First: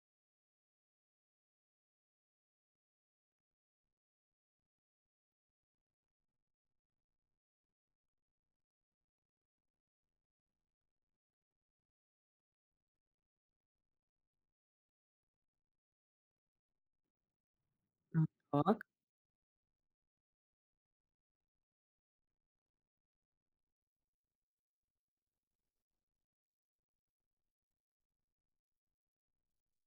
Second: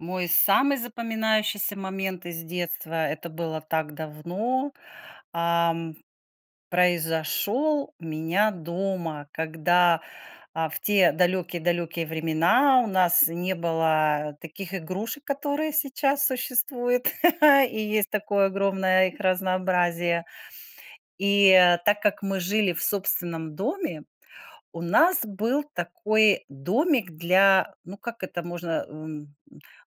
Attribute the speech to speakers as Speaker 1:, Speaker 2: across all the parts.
Speaker 1: Мой самый запоминающийся момент из детства, это было так давно, а, м, произошел у меня дома. Когда, а В те далекие-далекие времена у нас не было таких игрушек, которые сейчас существуют и есть
Speaker 2: М,
Speaker 1: такое
Speaker 2: так.
Speaker 1: огромное их разнообразие. И, э, так как мы жили в собственном доме, у нас был такой домик для, ну, как это можно, м, м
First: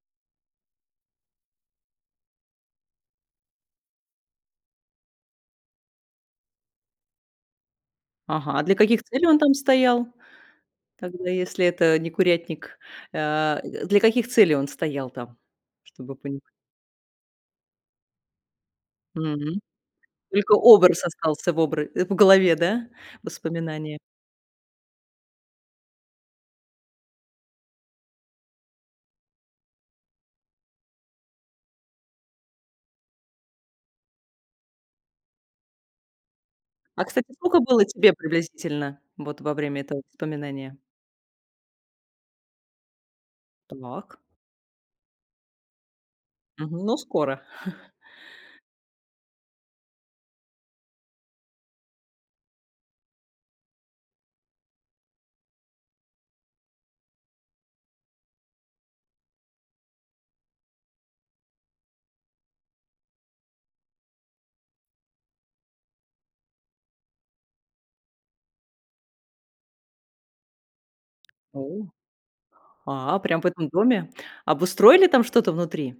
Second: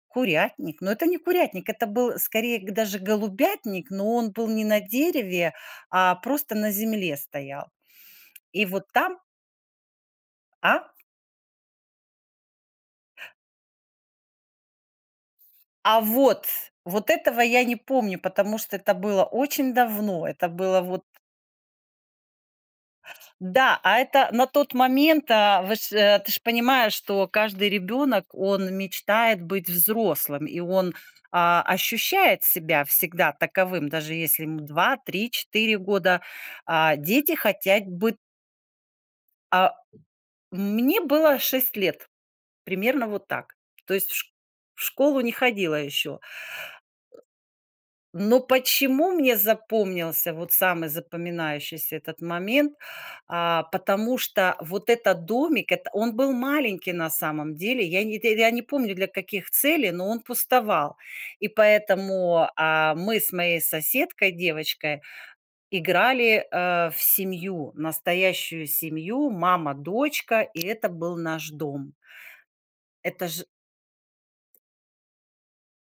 Speaker 1: курятник. Но это не курятник, это был скорее г даже голубятник, но он был не на дереве, а просто на земле стоял.
Speaker 2: Ага, а
Speaker 1: И
Speaker 2: для
Speaker 1: вот
Speaker 2: каких
Speaker 1: там.
Speaker 2: целей он там стоял?
Speaker 1: А?
Speaker 2: Тогда если это не курятник. Э, д для каких целей он стоял там?
Speaker 1: А
Speaker 2: Чтобы понимать.
Speaker 1: вот! Вот этого я не помню, потому что это было
Speaker 2: Мгм.
Speaker 1: очень давно. Это
Speaker 2: Только
Speaker 1: было вот.
Speaker 2: образ остался в обра э, в голове, да?
Speaker 1: Да!
Speaker 2: Воспоминание.
Speaker 1: А это на тот момент, а, вы ж э, ты ж понимаешь, что каждый ребенок, он мечтает быть взрослым. И он, а, ощущает себя всегда таковым, даже если ему 2, 3, 4 года. А,
Speaker 2: А кстати,
Speaker 1: дети
Speaker 2: сколько было
Speaker 1: хотять
Speaker 2: тебе
Speaker 1: быт
Speaker 2: приблизительно? Вот во
Speaker 1: А.
Speaker 2: время этого воспоминания.
Speaker 1: Мне было 6 лет, примерно вот так. То есть в
Speaker 2: Так.
Speaker 1: шк в школу не ходила еще.
Speaker 2: Мгм. Ну, скоро.
Speaker 1: Но почему мне запомнился вот самый запоминающийся этот момент, а. Потому что вот этот домик, это Он был маленький на самом деле. Я не тэ я не помню для каких целей, но он пустовал. И поэтому, а, мы с моей соседкой, девочкой, играли, а, в семью. Настоящую семью- мама, дочка.. И это был наш
Speaker 2: О!
Speaker 1: дом.
Speaker 2: А,
Speaker 1: Это
Speaker 2: прям
Speaker 1: ж.
Speaker 2: в этом доме? Обустроили там что-то внутри?